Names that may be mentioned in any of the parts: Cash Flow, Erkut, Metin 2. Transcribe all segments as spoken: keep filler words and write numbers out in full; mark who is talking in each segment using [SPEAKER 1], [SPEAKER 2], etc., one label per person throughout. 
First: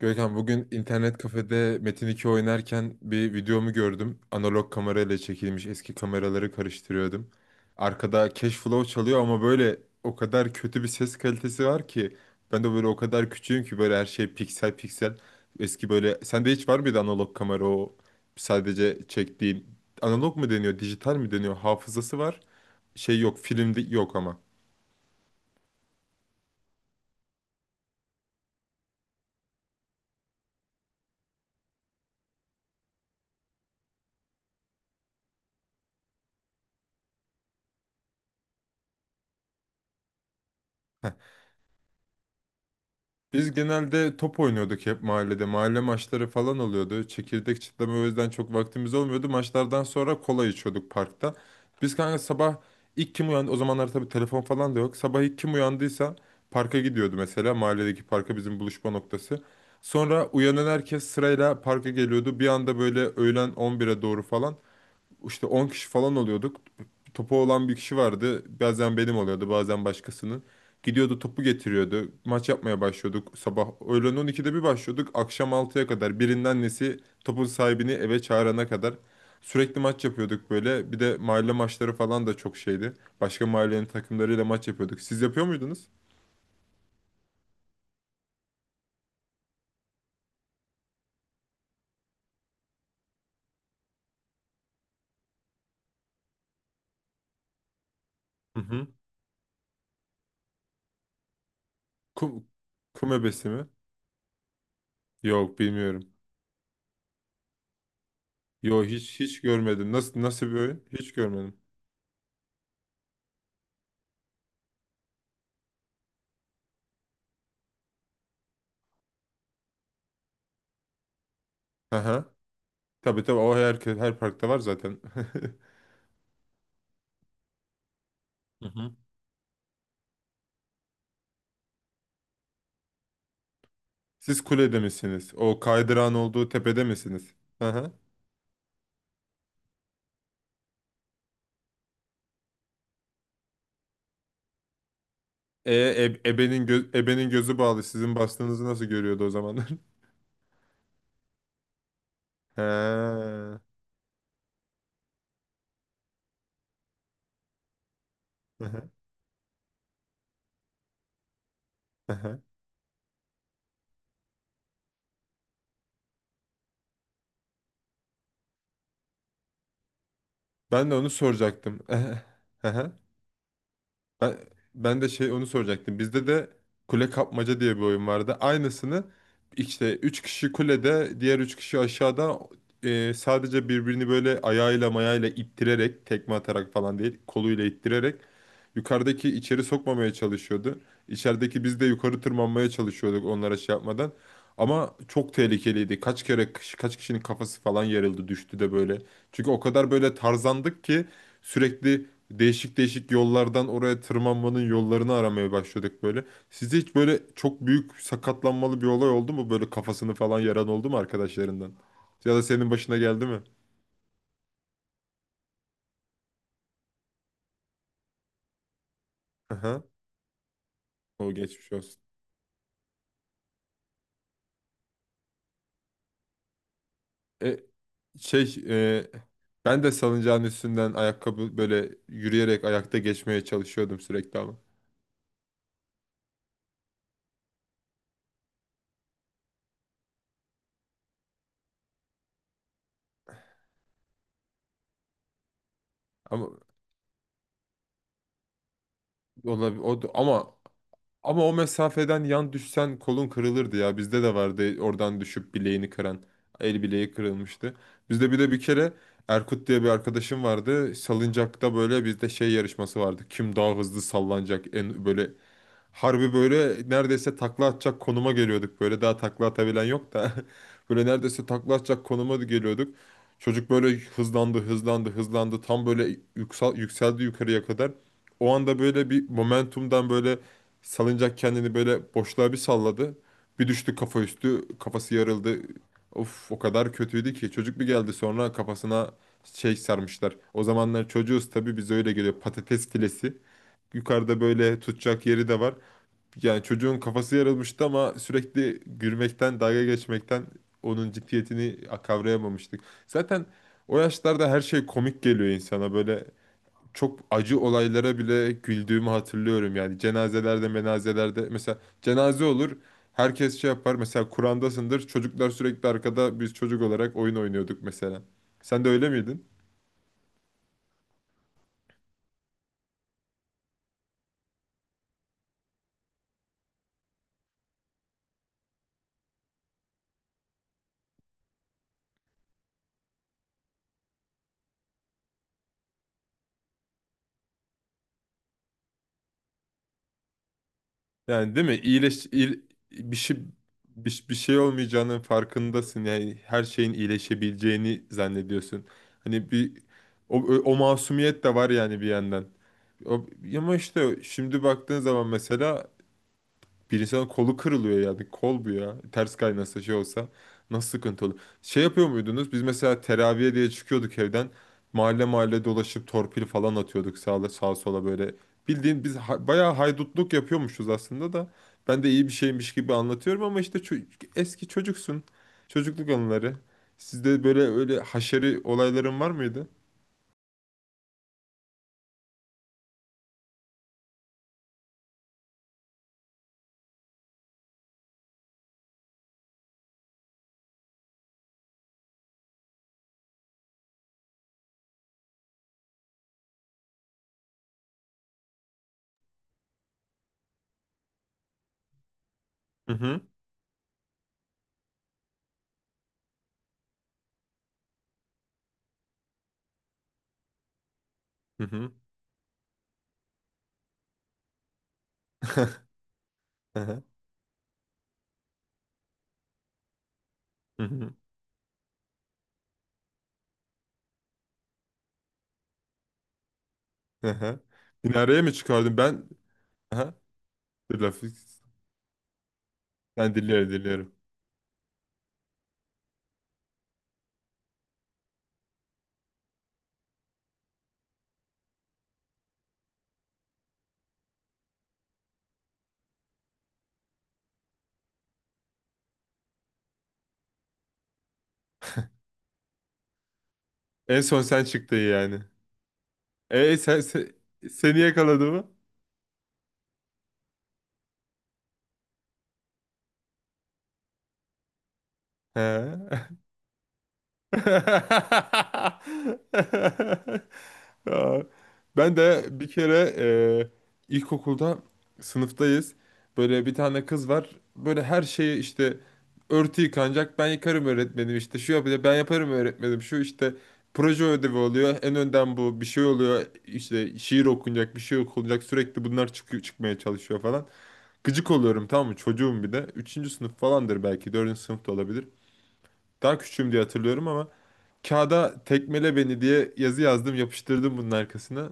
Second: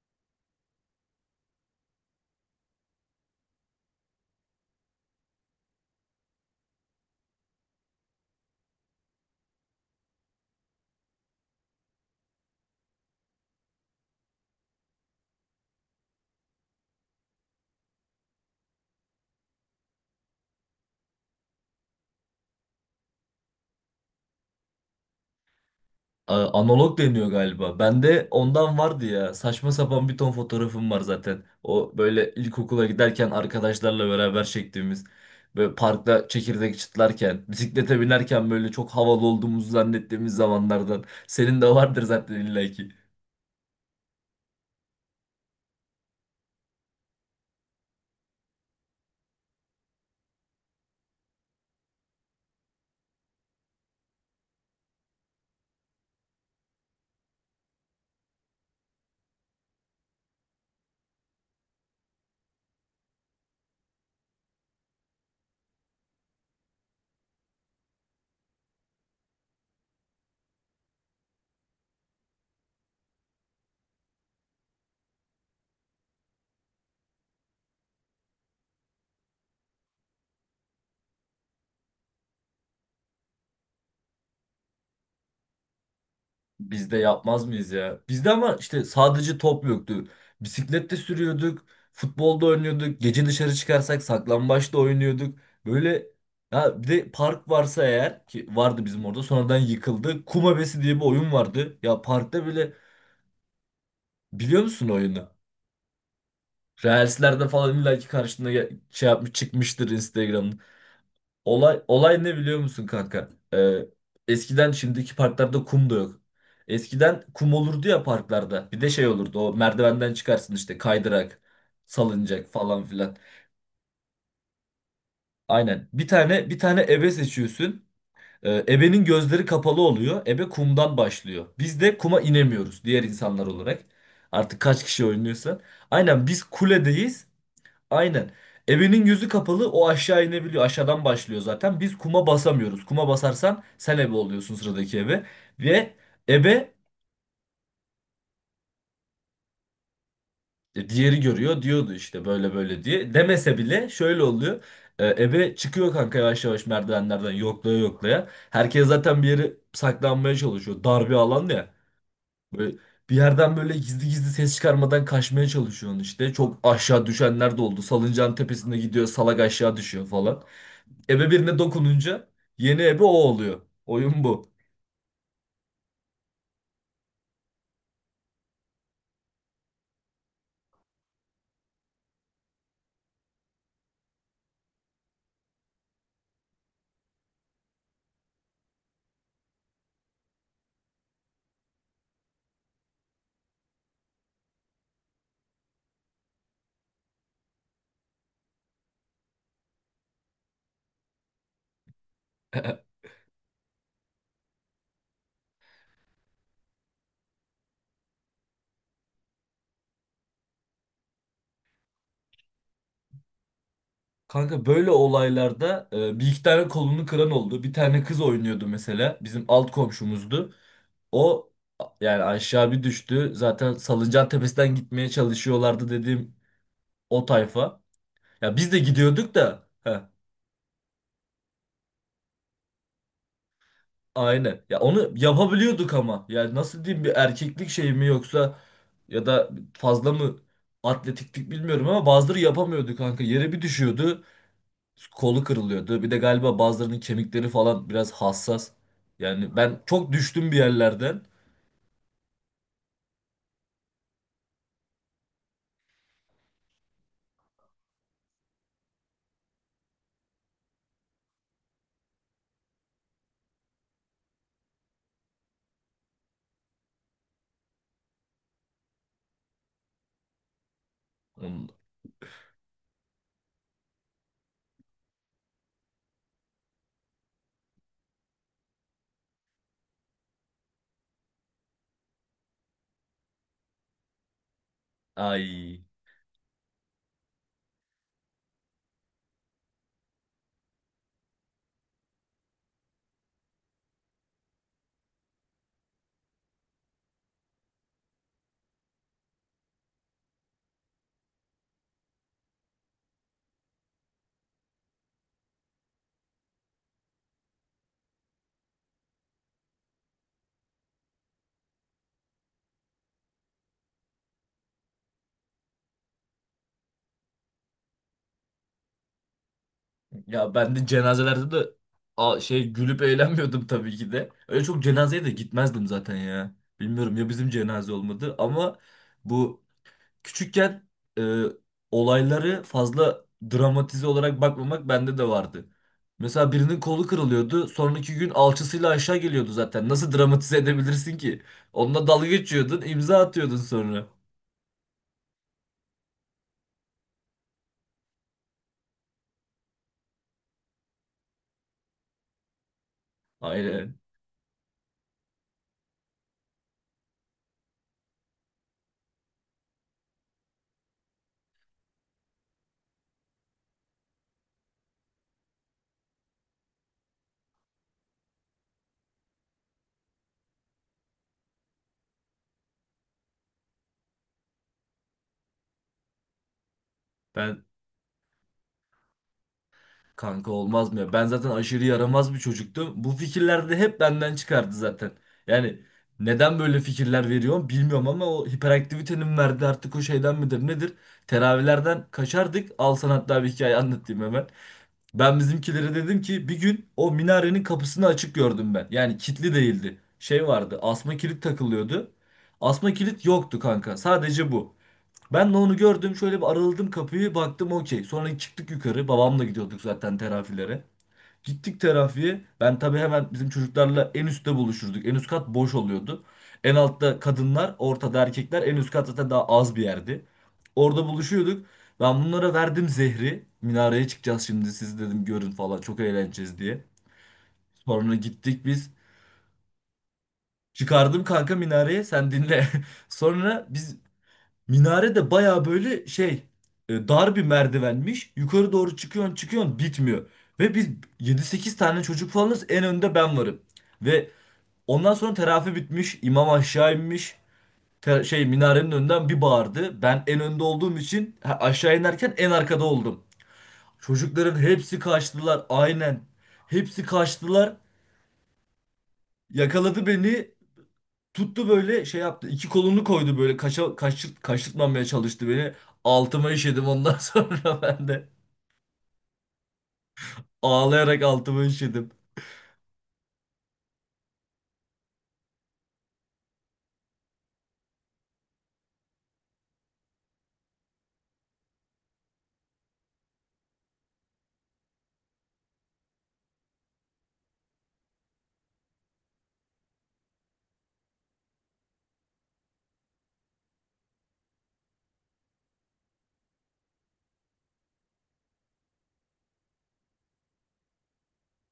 [SPEAKER 1] Görkem bugün internet kafede Metin iki oynarken bir videomu gördüm. Analog kamerayla çekilmiş eski kameraları karıştırıyordum. Arkada Cash Flow çalıyor ama böyle o kadar kötü bir ses kalitesi var ki. Ben de böyle o kadar küçüğüm ki böyle her şey piksel piksel. Eski böyle sende hiç var mıydı analog kamera o sadece çektiğin analog mu deniyor dijital mi deniyor hafızası var. Şey yok filmde yok ama.
[SPEAKER 2] A- Analog deniyor galiba. Bende ondan vardı ya. Saçma sapan bir ton fotoğrafım var zaten. O böyle ilkokula giderken arkadaşlarla beraber çektiğimiz. Böyle parkta çekirdek çıtlarken, bisiklete binerken böyle çok havalı olduğumuzu zannettiğimiz zamanlardan. Senin de vardır zaten illaki.
[SPEAKER 1] Biz genelde top oynuyorduk hep mahallede. Mahalle maçları falan oluyordu. Çekirdek çitleme o yüzden çok vaktimiz olmuyordu. Maçlardan sonra kola içiyorduk parkta. Biz kanka sabah ilk kim uyandı? O zamanlar tabii telefon falan da yok. Sabah ilk kim uyandıysa parka gidiyordu mesela. Mahalledeki parka bizim buluşma noktası. Sonra uyanan herkes sırayla parka geliyordu. Bir anda böyle öğlen on bire doğru falan işte on kişi falan oluyorduk, topu olan bir kişi vardı. Bazen benim oluyordu, bazen başkasının. Gidiyordu topu getiriyordu. Maç yapmaya başlıyorduk sabah. Öğlen on ikide bir başlıyorduk. Akşam altıya kadar, birinin annesi topun sahibini eve çağırana kadar sürekli maç yapıyorduk böyle. Bir de mahalle maçları falan da çok şeydi. Başka mahallenin takımlarıyla maç yapıyorduk. Siz yapıyor muydunuz?
[SPEAKER 2] Biz de yapmaz mıyız ya? Bizde ama işte sadece top yoktu. Bisiklet de sürüyorduk, futbolda oynuyorduk, gece dışarı çıkarsak saklambaçta oynuyorduk. Böyle ha bir de park varsa eğer ki
[SPEAKER 1] Hı
[SPEAKER 2] vardı
[SPEAKER 1] hı.
[SPEAKER 2] bizim orada sonradan yıkıldı. Kum Hevesi diye bir oyun vardı. Ya parkta
[SPEAKER 1] Kum,
[SPEAKER 2] böyle
[SPEAKER 1] kum ebesi mi?
[SPEAKER 2] biliyor musun oyunu?
[SPEAKER 1] Yok, bilmiyorum.
[SPEAKER 2] Reels'lerde falan illaki karşına gel-
[SPEAKER 1] Yok,
[SPEAKER 2] şey
[SPEAKER 1] hiç
[SPEAKER 2] yapmış
[SPEAKER 1] hiç
[SPEAKER 2] çıkmıştır
[SPEAKER 1] görmedim. Nasıl nasıl bir
[SPEAKER 2] Instagram'da.
[SPEAKER 1] oyun? Hiç görmedim.
[SPEAKER 2] Olay olay ne biliyor musun kanka? Ee, eskiden şimdiki parklarda kum da yok. Eskiden kum olurdu ya parklarda. Bir de şey olurdu. O merdivenden çıkarsın işte kaydırak,
[SPEAKER 1] Aha.
[SPEAKER 2] salıncak falan filan.
[SPEAKER 1] Tabii, tabii, o her, her parkta var zaten.
[SPEAKER 2] Aynen. Bir tane bir tane ebe seçiyorsun. Ee,
[SPEAKER 1] Hı hı.
[SPEAKER 2] ebenin gözleri kapalı oluyor. Ebe kumdan başlıyor. Biz de kuma inemiyoruz diğer insanlar olarak.
[SPEAKER 1] Siz
[SPEAKER 2] Artık
[SPEAKER 1] kulede
[SPEAKER 2] kaç kişi
[SPEAKER 1] misiniz?
[SPEAKER 2] oynuyorsa.
[SPEAKER 1] O kaydırağın
[SPEAKER 2] Aynen biz
[SPEAKER 1] olduğu tepede
[SPEAKER 2] kuledeyiz.
[SPEAKER 1] misiniz? Hı hı.
[SPEAKER 2] Aynen. Ebenin yüzü kapalı o aşağı inebiliyor. Aşağıdan başlıyor zaten. Biz kuma basamıyoruz. Kuma basarsan sen ebe oluyorsun sıradaki ebe.
[SPEAKER 1] E,
[SPEAKER 2] Ve
[SPEAKER 1] e- ebenin,
[SPEAKER 2] ebe
[SPEAKER 1] gö- ebenin gözü bağlı. Sizin bastığınızı nasıl görüyordu o zamanlar?
[SPEAKER 2] e, diğeri görüyor diyordu işte böyle
[SPEAKER 1] He.
[SPEAKER 2] böyle diye. Demese
[SPEAKER 1] Hı
[SPEAKER 2] bile şöyle oluyor. E, Ebe çıkıyor kanka yavaş yavaş merdivenlerden yoklaya yoklaya. Herkes
[SPEAKER 1] hı.
[SPEAKER 2] zaten bir yere saklanmaya çalışıyor. Dar bir alan ya.
[SPEAKER 1] Hı hı.
[SPEAKER 2] Böyle bir yerden böyle gizli gizli ses çıkarmadan kaçmaya çalışıyorsun işte. Çok aşağı düşenler de oldu. Salıncağın tepesinde gidiyor salak aşağı düşüyor falan.
[SPEAKER 1] Ben de onu
[SPEAKER 2] Ebe birine
[SPEAKER 1] soracaktım.
[SPEAKER 2] dokununca
[SPEAKER 1] Hı
[SPEAKER 2] yeni
[SPEAKER 1] hı.
[SPEAKER 2] ebe o oluyor. Oyun
[SPEAKER 1] Ben,
[SPEAKER 2] bu.
[SPEAKER 1] ben de şey onu soracaktım. Bizde de kule kapmaca diye bir oyun vardı. Aynısını işte üç kişi kulede, diğer üç kişi aşağıda, e, sadece birbirini böyle ayağıyla mayayla ittirerek, tekme atarak falan değil, koluyla ittirerek. Yukarıdaki içeri sokmamaya çalışıyordu. İçerideki biz de yukarı tırmanmaya çalışıyorduk onlara şey yapmadan. Ama çok tehlikeliydi. Kaç kere kaç kişinin kafası falan yarıldı, düştü de böyle. Çünkü o kadar böyle tarzandık ki sürekli değişik değişik yollardan oraya tırmanmanın yollarını aramaya başladık böyle. Sizde hiç böyle çok büyük sakatlanmalı bir olay oldu mu? Böyle kafasını falan yaran oldu mu arkadaşlarından? Ya da senin başına geldi mi?
[SPEAKER 2] Kanka böyle olaylarda e, bir iki tane kolunu kıran oldu. Bir tane kız oynuyordu mesela. Bizim alt
[SPEAKER 1] Aha.
[SPEAKER 2] komşumuzdu.
[SPEAKER 1] O
[SPEAKER 2] O
[SPEAKER 1] geçmiş
[SPEAKER 2] a-
[SPEAKER 1] olsun.
[SPEAKER 2] yani aşağı bir düştü. Zaten salıncağın tepesinden gitmeye çalışıyorlardı dediğim o
[SPEAKER 1] E,
[SPEAKER 2] tayfa. Ya
[SPEAKER 1] şey
[SPEAKER 2] biz de
[SPEAKER 1] e,
[SPEAKER 2] gidiyorduk da.
[SPEAKER 1] Ben de
[SPEAKER 2] Heh,
[SPEAKER 1] salıncağın üstünden ayakkabı böyle yürüyerek ayakta geçmeye çalışıyordum sürekli ama.
[SPEAKER 2] aynen. Ya onu yapabiliyorduk ama. Yani nasıl diyeyim bir erkeklik şey mi yoksa ya da fazla mı atletiklik bilmiyorum ama bazıları yapamıyordu kanka. Yere bir düşüyordu. Kolu kırılıyordu. Bir de
[SPEAKER 1] Ama
[SPEAKER 2] galiba bazılarının kemikleri falan biraz hassas. Yani
[SPEAKER 1] olabilir
[SPEAKER 2] ben
[SPEAKER 1] o da-
[SPEAKER 2] çok düştüm
[SPEAKER 1] ama
[SPEAKER 2] bir yerlerden.
[SPEAKER 1] ama o mesafeden yan düşsen kolun kırılırdı ya. Bizde de vardı oradan düşüp bileğini kıran. El bileği kırılmıştı. Bizde bir de bir kere Erkut diye bir arkadaşım vardı. Salıncakta böyle bizde şey yarışması vardı. Kim daha hızlı sallanacak, en böyle harbi böyle neredeyse takla atacak konuma geliyorduk. Böyle daha takla atabilen yok da. Böyle neredeyse
[SPEAKER 2] Hmm.
[SPEAKER 1] takla atacak konuma da geliyorduk. Çocuk böyle hızlandı, hızlandı, hızlandı. Tam böyle yüksel, yükseldi yukarıya kadar. O anda böyle bir momentumdan böyle salıncak kendini böyle boşluğa bir salladı. Bir düştü kafa üstü, kafası yarıldı.
[SPEAKER 2] Ay.
[SPEAKER 1] Of, o kadar kötüydü ki. Çocuk bir geldi sonra kafasına şey sarmışlar. O zamanlar çocuğuz tabii, biz öyle geliyor patates filesi. Yukarıda böyle tutacak yeri de var. Yani çocuğun kafası yarılmıştı ama sürekli gülmekten, dalga geçmekten onun ciddiyetini kavrayamamıştık. Zaten o yaşlarda her şey komik geliyor insana. Böyle çok acı olaylara bile güldüğümü hatırlıyorum. Yani cenazelerde, menazelerde, mesela cenaze olur. Herkes şey yapar. Mesela Kur'an'dasındır. Çocuklar sürekli arkada, biz çocuk olarak oyun oynuyorduk mesela. Sen de öyle miydin?
[SPEAKER 2] Ya ben de cenazelerde de a- şey gülüp eğlenmiyordum tabii ki de. Öyle çok cenazeye de gitmezdim zaten ya. Bilmiyorum ya bizim cenaze olmadı ama bu küçükken e, olayları fazla dramatize olarak bakmamak bende de vardı. Mesela birinin kolu kırılıyordu. Sonraki gün alçısıyla aşağı geliyordu zaten. Nasıl dramatize edebilirsin ki?
[SPEAKER 1] Yani, değil mi?
[SPEAKER 2] Onunla
[SPEAKER 1] İyileş,
[SPEAKER 2] dalga
[SPEAKER 1] iyil-
[SPEAKER 2] geçiyordun,
[SPEAKER 1] bir
[SPEAKER 2] imza
[SPEAKER 1] şey
[SPEAKER 2] atıyordun sonra.
[SPEAKER 1] bir, bir şey olmayacağının farkındasın. Yani her şeyin iyileşebileceğini zannediyorsun. Hani bir o, o masumiyet de var yani bir yandan. O, Ama
[SPEAKER 2] Aynen.
[SPEAKER 1] işte şimdi baktığın zaman mesela bir insanın kolu kırılıyor yani. Kol bu ya. Ters kaynasa, şey olsa nasıl sıkıntı olur. Şey yapıyor muydunuz? Biz mesela teraviye diye çıkıyorduk evden. Mahalle mahalle dolaşıp torpil falan atıyorduk sağa, sağa sola böyle. Bildiğin biz ha- bayağı haydutluk yapıyormuşuz aslında da. Ben de iyi bir şeymiş gibi anlatıyorum ama işte ço- eski çocuksun. Çocukluk anıları. Sizde böyle
[SPEAKER 2] Ben
[SPEAKER 1] öyle haşeri olayların var mıydı?
[SPEAKER 2] kanka olmaz mı ya? Ben zaten aşırı yaramaz bir çocuktum. Bu fikirler de hep benden çıkardı zaten. Yani neden böyle fikirler veriyorum bilmiyorum ama o hiperaktivitenin verdiği artık o şeyden midir nedir? Teravilerden kaçardık. Al sana hatta bir hikaye anlatayım hemen. Ben bizimkilere dedim ki bir gün o minarenin kapısını açık gördüm ben. Yani kilitli değildi. Şey vardı. Asma kilit takılıyordu.
[SPEAKER 1] Hı
[SPEAKER 2] Asma
[SPEAKER 1] hı.
[SPEAKER 2] kilit yoktu kanka. Sadece bu. Ben de onu gördüm. Şöyle bir araladım kapıyı. Baktım okey. Sonra çıktık yukarı. Babamla gidiyorduk zaten terafilere.
[SPEAKER 1] Hı
[SPEAKER 2] Gittik
[SPEAKER 1] hı.
[SPEAKER 2] terafiye. Ben tabii hemen bizim çocuklarla en üstte buluşurduk. En üst kat boş oluyordu. En
[SPEAKER 1] Hı hı.
[SPEAKER 2] altta kadınlar, ortada erkekler. En üst kat zaten daha az bir yerdi.
[SPEAKER 1] Hı
[SPEAKER 2] Orada
[SPEAKER 1] hı.
[SPEAKER 2] buluşuyorduk. Ben bunlara verdim zehri. Minareye çıkacağız şimdi siz dedim görün falan çok eğleneceğiz diye.
[SPEAKER 1] Hı hı.
[SPEAKER 2] Sonra
[SPEAKER 1] Minareye mi
[SPEAKER 2] gittik biz.
[SPEAKER 1] çıkardın? Ben... Aha. Bir laf.
[SPEAKER 2] Çıkardım kanka minareye sen dinle.
[SPEAKER 1] Ben
[SPEAKER 2] Sonra
[SPEAKER 1] dinliyorum,
[SPEAKER 2] biz
[SPEAKER 1] dinliyorum.
[SPEAKER 2] minare de baya böyle şey e, dar bir merdivenmiş. Yukarı doğru çıkıyorsun çıkıyorsun bitmiyor. Ve biz yedi sekiz tane çocuk falanız en önde ben varım. Ve ondan sonra terafi bitmiş. İmam aşağı inmiş. Te- şey minarenin önünden bir bağırdı. Ben en önde olduğum için ha, aşağı inerken en arkada oldum.
[SPEAKER 1] En son
[SPEAKER 2] Çocukların
[SPEAKER 1] sen çıktın
[SPEAKER 2] hepsi
[SPEAKER 1] yani.
[SPEAKER 2] kaçtılar aynen.
[SPEAKER 1] E sen,
[SPEAKER 2] Hepsi
[SPEAKER 1] se-
[SPEAKER 2] kaçtılar.
[SPEAKER 1] Seni yakaladı mı?
[SPEAKER 2] Yakaladı beni. Tuttu böyle şey yaptı. İki kolunu koydu böyle kaşa, kaşırt, kaşırtmamaya çalıştı beni.
[SPEAKER 1] He.
[SPEAKER 2] Altıma işedim ondan sonra ben de. Ağlayarak
[SPEAKER 1] Ya,
[SPEAKER 2] altıma işedim.
[SPEAKER 1] ben de bir kere, e, ilkokulda sınıftayız. Böyle bir tane kız var. Böyle her şeyi işte, örtü yıkanacak, ben yıkarım öğretmenim işte. Şu yapacak, ben yaparım öğretmenim. Şu işte proje ödevi oluyor. En önden bu bir şey oluyor. İşte şiir okunacak, bir şey okunacak. Sürekli bunlar çıkıyor, çıkmaya çalışıyor falan. Gıcık oluyorum, tamam mı? Çocuğum bir de. Üçüncü sınıf falandır belki. Dördüncü sınıfta olabilir. Daha küçüğüm diye hatırlıyorum ama kağıda "tekmele beni" diye yazı yazdım, yapıştırdım bunun arkasına.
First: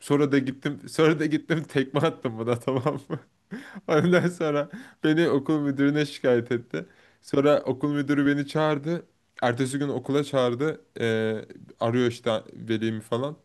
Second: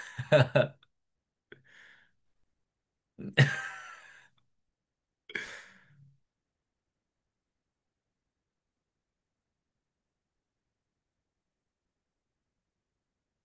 [SPEAKER 1] Sonra da gittim, sonra da gittim tekme attım buna, tamam mı? Ondan sonra beni okul müdürüne şikayet etti. Sonra okul müdürü beni çağırdı. Ertesi gün okula çağırdı. Ee, arıyor işte velimi falan.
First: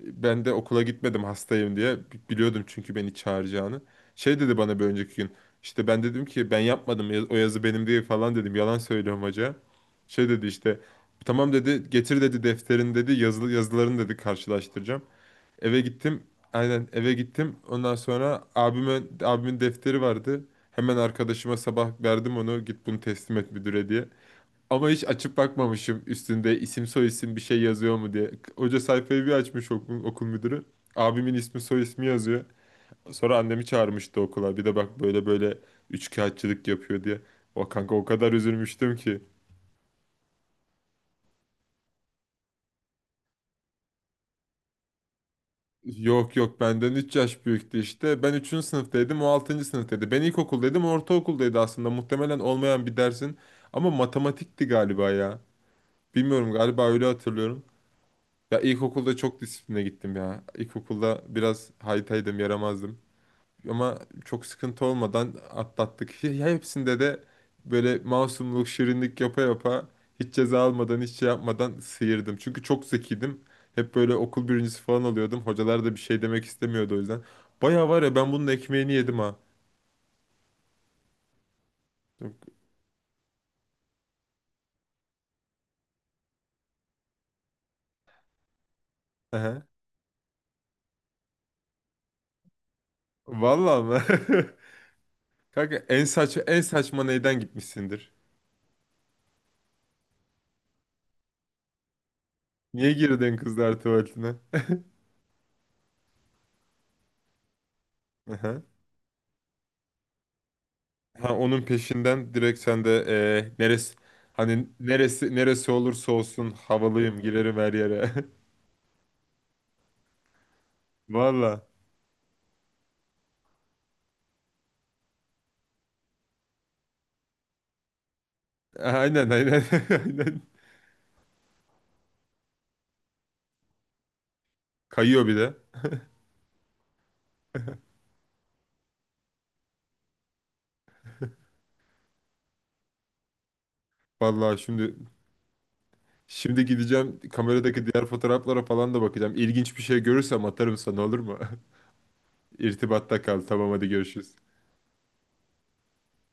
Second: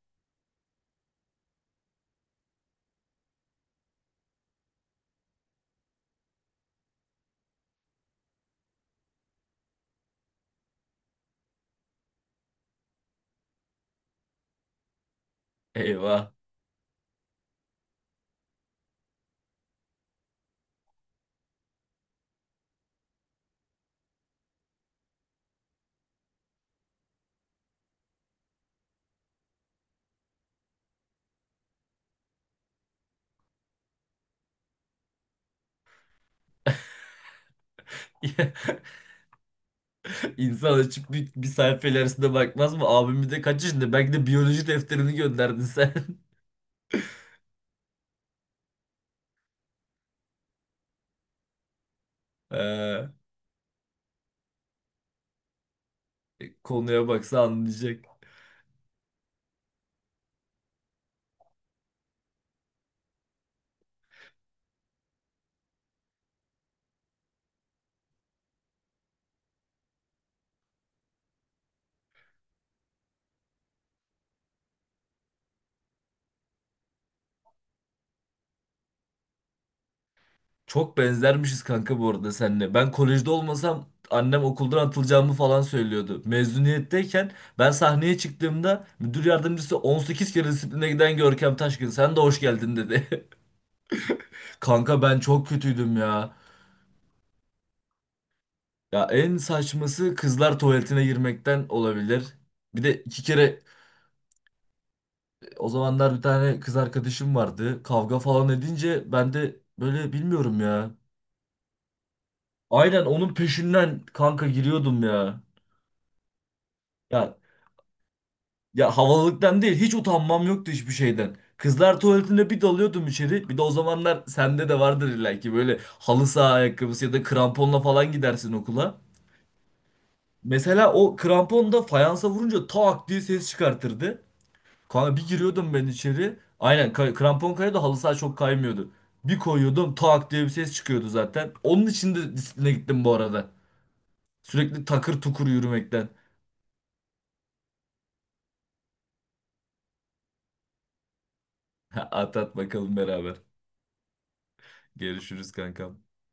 [SPEAKER 1] Ben de okula gitmedim, hastayım diye. Bi- Biliyordum çünkü beni çağıracağını. Şey dedi bana bir önceki gün. İşte ben dedim ki, ben yapmadım, ya- o yazı benim değil falan dedim. Yalan söylüyorum hoca. Şey dedi işte, tamam dedi, getir dedi defterin dedi, yazılı yazıların dedi, karşılaştıracağım. Eve gittim.
[SPEAKER 2] Eyvah.
[SPEAKER 1] Aynen, eve gittim. Ondan sonra abime abimin defteri vardı. Hemen arkadaşıma sabah verdim onu, git bunu teslim et müdüre diye. Ama hiç açıp bakmamışım üstünde isim soy isim bir şey yazıyor mu diye. Hoca sayfayı bir açmış, okul, okul müdürü. Abimin ismi soy ismi yazıyor. Sonra annemi çağırmıştı okula, bir de bak böyle böyle üçkağıtçılık yapıyor diye. O, kanka, o kadar üzülmüştüm ki.
[SPEAKER 2] İnsan açıp bir, bir sayfa ilerisine bakmaz mı? Abim bir de kaç yaşında? Belki de biyoloji defterini gönderdin sen.
[SPEAKER 1] Yok, yok, benden üç yaş büyüktü işte. Ben üçüncü sınıftaydım, o altıncı sınıftaydı. Ben ilkokuldaydım, o ortaokuldaydı aslında. Muhtemelen olmayan bir
[SPEAKER 2] Ee,
[SPEAKER 1] dersin. Ama matematikti galiba ya. Bilmiyorum, galiba öyle
[SPEAKER 2] konuya baksa
[SPEAKER 1] hatırlıyorum.
[SPEAKER 2] anlayacak.
[SPEAKER 1] Ya, ilkokulda çok disipline gittim ya. İlkokulda biraz haytaydım, yaramazdım. Ama çok sıkıntı olmadan atlattık. Ya ya hepsinde de böyle masumluk, şirinlik yapa yapa hiç ceza almadan, hiç şey yapmadan sıyırdım. Çünkü çok zekiydim. Hep böyle okul birincisi falan oluyordum. Hocalar da bir şey demek istemiyordu o yüzden. Baya var ya, ben bunun ekmeğini yedim ha.
[SPEAKER 2] Çok benzermişiz kanka bu arada
[SPEAKER 1] Çok-
[SPEAKER 2] seninle. Ben kolejde olmasam annem okuldan atılacağımı falan söylüyordu. Mezuniyetteyken ben sahneye çıktığımda müdür
[SPEAKER 1] Aha.
[SPEAKER 2] yardımcısı on sekiz kere disipline giden Görkem Taşkın sen de hoş geldin dedi.
[SPEAKER 1] Vallahi mı?
[SPEAKER 2] Kanka ben çok
[SPEAKER 1] Kanka
[SPEAKER 2] kötüydüm
[SPEAKER 1] en
[SPEAKER 2] ya.
[SPEAKER 1] saç en saçma neyden gitmişsindir?
[SPEAKER 2] Ya en saçması kızlar tuvaletine girmekten olabilir. Bir
[SPEAKER 1] Niye
[SPEAKER 2] de iki
[SPEAKER 1] girdin
[SPEAKER 2] kere
[SPEAKER 1] kızlar tuvaletine?
[SPEAKER 2] o zamanlar bir tane kız arkadaşım vardı. Kavga falan
[SPEAKER 1] Aha.
[SPEAKER 2] edince ben de böyle bilmiyorum ya.
[SPEAKER 1] Ha, onun peşinden direkt sen de,
[SPEAKER 2] Aynen onun
[SPEAKER 1] eee, neresi
[SPEAKER 2] peşinden kanka
[SPEAKER 1] hani,
[SPEAKER 2] giriyordum
[SPEAKER 1] neresi
[SPEAKER 2] ya.
[SPEAKER 1] neresi olursa olsun havalıyım,
[SPEAKER 2] Ya
[SPEAKER 1] girerim her yere.
[SPEAKER 2] Ya havalılıktan değil hiç utanmam yoktu hiçbir şeyden.
[SPEAKER 1] Valla.
[SPEAKER 2] Kızlar tuvaletinde bir dalıyordum içeri. Bir de o zamanlar sende de vardır illa ki böyle halı saha ayakkabısı ya da kramponla falan gidersin okula.
[SPEAKER 1] Aynen, aynen, aynen.
[SPEAKER 2] Mesela o krampon da fayansa vurunca tak diye ses çıkartırdı. Kanka
[SPEAKER 1] Kayıyor
[SPEAKER 2] bir
[SPEAKER 1] bir de.
[SPEAKER 2] giriyordum ben içeri. Aynen kay- krampon kayıyordu halı saha çok kaymıyordu. Bir koyuyordum tak diye bir ses çıkıyordu zaten. Onun için de disipline gittim bu arada.
[SPEAKER 1] Valla,
[SPEAKER 2] Sürekli
[SPEAKER 1] şimdi
[SPEAKER 2] takır tukur yürümekten.
[SPEAKER 1] şimdi gideceğim, kameradaki diğer fotoğraflara falan da bakacağım. İlginç bir şey görürsem atarım sana, olur mu?
[SPEAKER 2] At at bakalım
[SPEAKER 1] İrtibatta
[SPEAKER 2] beraber.
[SPEAKER 1] kal. Tamam, hadi görüşürüz.
[SPEAKER 2] Görüşürüz kankam.